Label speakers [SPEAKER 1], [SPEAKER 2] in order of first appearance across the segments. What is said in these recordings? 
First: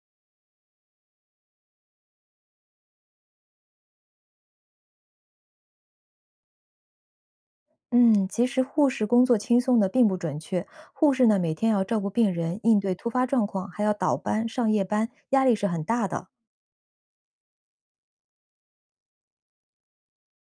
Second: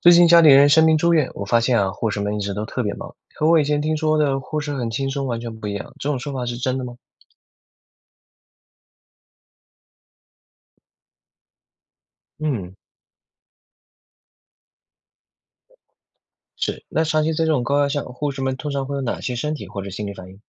[SPEAKER 1] 最近家里人生病住院，我发现啊，护士们一直都特别忙，和我以前听说的护士很轻松完全不一样。这种说法是真的吗？
[SPEAKER 2] 嗯，其实护士工作轻松的并不准确。护士呢，每天要照顾病人，
[SPEAKER 1] 嗯。
[SPEAKER 2] 应对突发状况，还要倒班、上夜班，压力是很大的。
[SPEAKER 1] 是。那长期在这种高压下，护士们通常会有哪些身体或者心理反应？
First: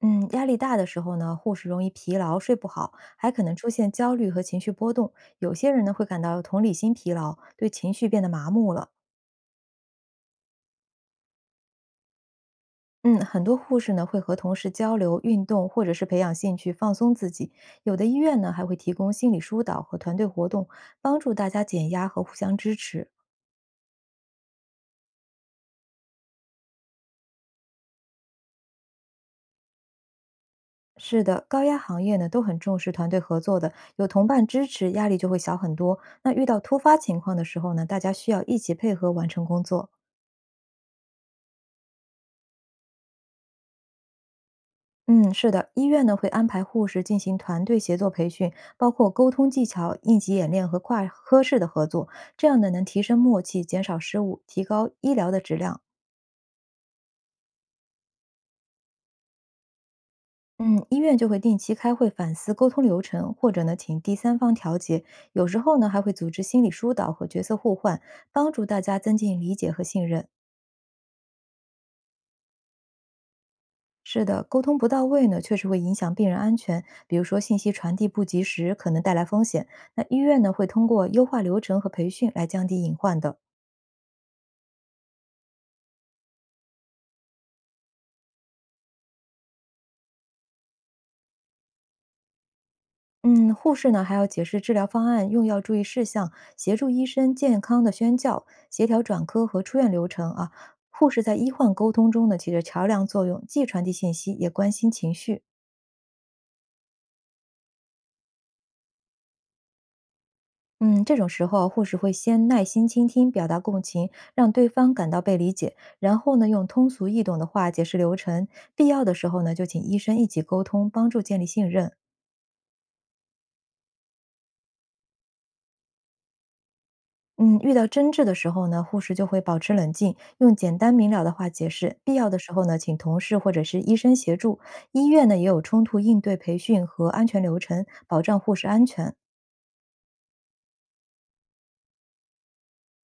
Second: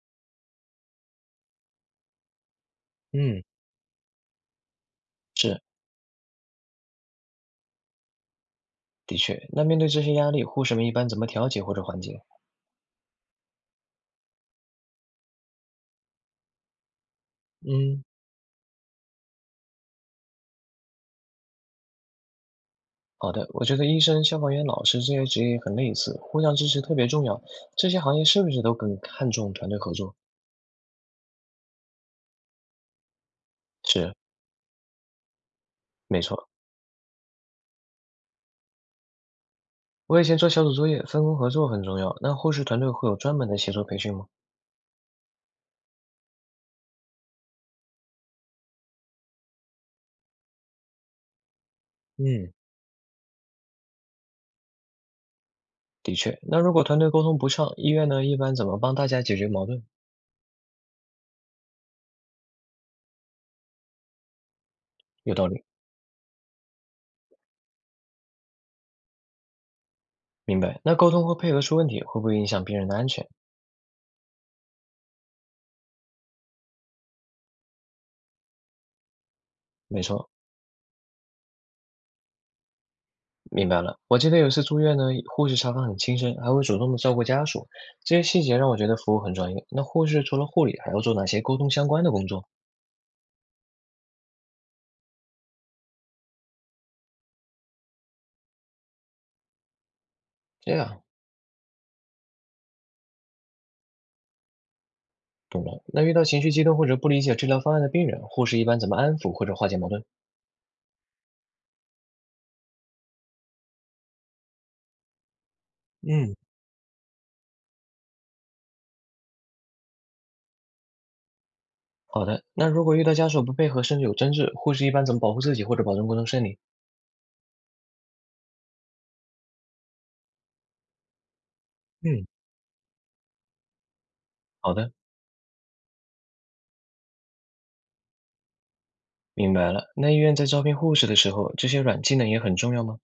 [SPEAKER 2] 嗯，压力大的时候呢，护士容易疲劳、睡不好，还可
[SPEAKER 1] 嗯。
[SPEAKER 2] 能出现焦虑和情绪波动。有
[SPEAKER 1] 是，
[SPEAKER 2] 些人呢，会感到同理心疲劳，对情绪变得麻木了。
[SPEAKER 1] 的确。那面对这些压力，护士们一般怎么调节或者缓解？
[SPEAKER 2] 嗯，很多护士呢会和同事交流、运动，或者是培养兴趣放松自己。有
[SPEAKER 1] 嗯。
[SPEAKER 2] 的医院呢还会提供心理疏导和团队活动，帮助大家减压和互相支持。
[SPEAKER 1] 好的，我觉得医生、消防员、老师这些职业很类似，互相支持特别重要。这些行业是不是都更看重团队合作？
[SPEAKER 2] 是的，高压行业呢都很重视团队合作的，有
[SPEAKER 1] 是，
[SPEAKER 2] 同伴支持，压力就会小很多。
[SPEAKER 1] 没
[SPEAKER 2] 那遇
[SPEAKER 1] 错。
[SPEAKER 2] 到突发情况的时候呢，大家需要一起配合完成工作。
[SPEAKER 1] 我以前做小组作业，分工合作很重要。那护士团队会有专门的协作培训吗？
[SPEAKER 2] 嗯，是的，医院呢会安排护士进行团队协作培训，包括沟通技巧、应急演练和跨科室的合作，这
[SPEAKER 1] 嗯，
[SPEAKER 2] 样呢能提升默契，减少失误，提高医疗的质量。
[SPEAKER 1] 的确。那如果团队沟通不畅，医院呢一般怎么帮大家解决矛盾？
[SPEAKER 2] 嗯，医院就会定期开会反思沟通流程，或者呢请第三方调节，
[SPEAKER 1] 有
[SPEAKER 2] 有
[SPEAKER 1] 道
[SPEAKER 2] 时
[SPEAKER 1] 理，
[SPEAKER 2] 候呢还会组织心理疏导和角色互换，帮助大家增进理解和信任。
[SPEAKER 1] 明白。那沟通和配合出问题，会不会影响病人的安全？
[SPEAKER 2] 是的，沟通不到位呢，确实会影响病人安全。比如说，信息传递不及时，可能带来风险。
[SPEAKER 1] 没
[SPEAKER 2] 那医
[SPEAKER 1] 错，
[SPEAKER 2] 院呢，会通过优化流程和培训来降低隐患的。
[SPEAKER 1] 明白了。我记得有一次住院呢，护士查房很轻声，还会主动的照顾家属，这些细节让我觉得服务很专业。那护士除了护理，还要做哪些沟通相关的工作？
[SPEAKER 2] 嗯，护士呢还要解释治疗方案、用药注意事项，协助医生健康的宣教，协调转科和出院流程啊。
[SPEAKER 1] 这样，
[SPEAKER 2] 护士在医患沟通中呢起着桥梁作用，既传递信息，也关心情绪。
[SPEAKER 1] 懂了。那遇到情绪激动或者不理解治疗方案的病人，护士一般怎么安抚或者化解矛盾？
[SPEAKER 2] 嗯，这种时候啊，护士会先耐心倾听，表达共情，让对方感到被理解，然
[SPEAKER 1] 嗯，
[SPEAKER 2] 后呢，用通俗易懂的话解释流程，必要的时候呢，就请医生一起沟通，帮助建立信任。
[SPEAKER 1] 好的。那如果遇到家属不配合，甚至有争执，护士一般怎么保护自己或者保证沟通顺利？
[SPEAKER 2] 嗯，遇到争执的时候呢，护士就会保持冷静，用简单明了的话解释。必
[SPEAKER 1] 嗯，
[SPEAKER 2] 要的时候呢，请同事或者是医生协助。
[SPEAKER 1] 好的。
[SPEAKER 2] 医院呢也有冲突应对培训和安全流程，保障护士安全。
[SPEAKER 1] 明白了。那医院在招聘护士的时候，这些软技能也很重要吗？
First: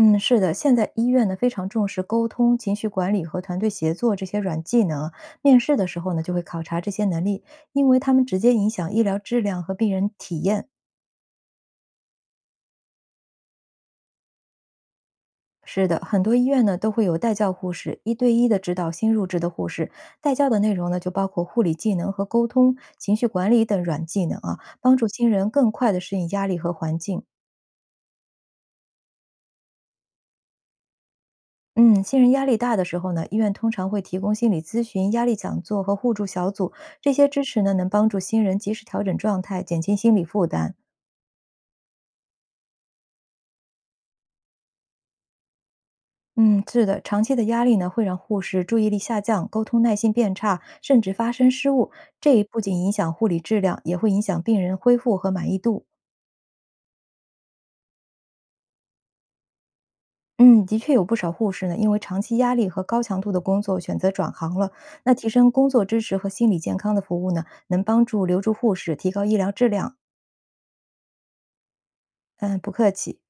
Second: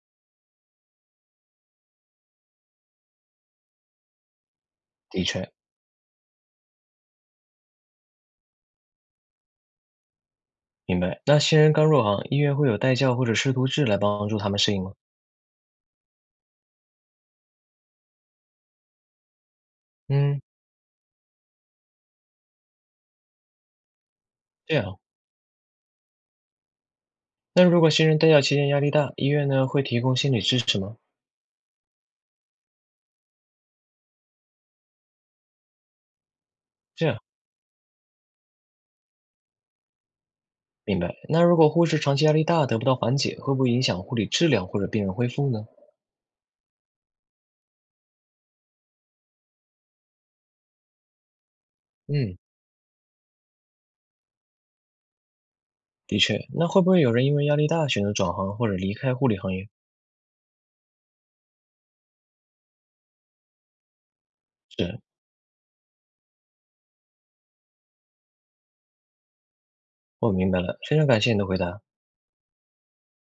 [SPEAKER 2] 嗯，是的，现在医院呢非常重视沟通、情绪管理和团队协作这些软技能啊。
[SPEAKER 1] 的确，
[SPEAKER 2] 面试的时候呢，就会考察这些能力，因为它们直接影响医疗质量和病人体验。
[SPEAKER 1] 明白。那新人刚入行，医院会有带教或者师徒制来帮助他们适应吗？
[SPEAKER 2] 是的，很多医院呢都会有带教护士，一对一的指导新入职的护士。带
[SPEAKER 1] 嗯，
[SPEAKER 2] 教的内容呢就包括护理技能和沟通、情绪管理等软技能啊，
[SPEAKER 1] 这
[SPEAKER 2] 帮
[SPEAKER 1] 样。
[SPEAKER 2] 助新人更快的适应压力和环境。
[SPEAKER 1] 那如果新人带教期间压力大，医院呢会提供心理支持吗？
[SPEAKER 2] 嗯，新人压力大的时候呢，医院通常会提供心理咨询、压力讲座和互助小组，
[SPEAKER 1] 这
[SPEAKER 2] 这
[SPEAKER 1] 样，
[SPEAKER 2] 些支持呢能帮助新人及时调整状态，减轻心理负担。
[SPEAKER 1] 明白。那如果护士长期压力大得不到缓解，会不会影响护理质量或者病人恢复呢？
[SPEAKER 2] 嗯，是的，长期的压力呢会让护士注意力下降，沟通耐心变差，甚至发生失误。
[SPEAKER 1] 嗯，
[SPEAKER 2] 这不仅影响护理质量，也会影响病人恢复和满意度。
[SPEAKER 1] 的确。那会不会有人因为压力大选择转行或者离开护理行业？
[SPEAKER 2] 嗯，的确有不少护士呢，因为长期压力和高强度的工作选择转行了。
[SPEAKER 1] 是，
[SPEAKER 2] 那提升工作支持和心理健康的服务呢，能帮助留住护士，提高医疗质量。
[SPEAKER 1] 我明白了。非常感谢你的回答。
[SPEAKER 2] 嗯，不客气。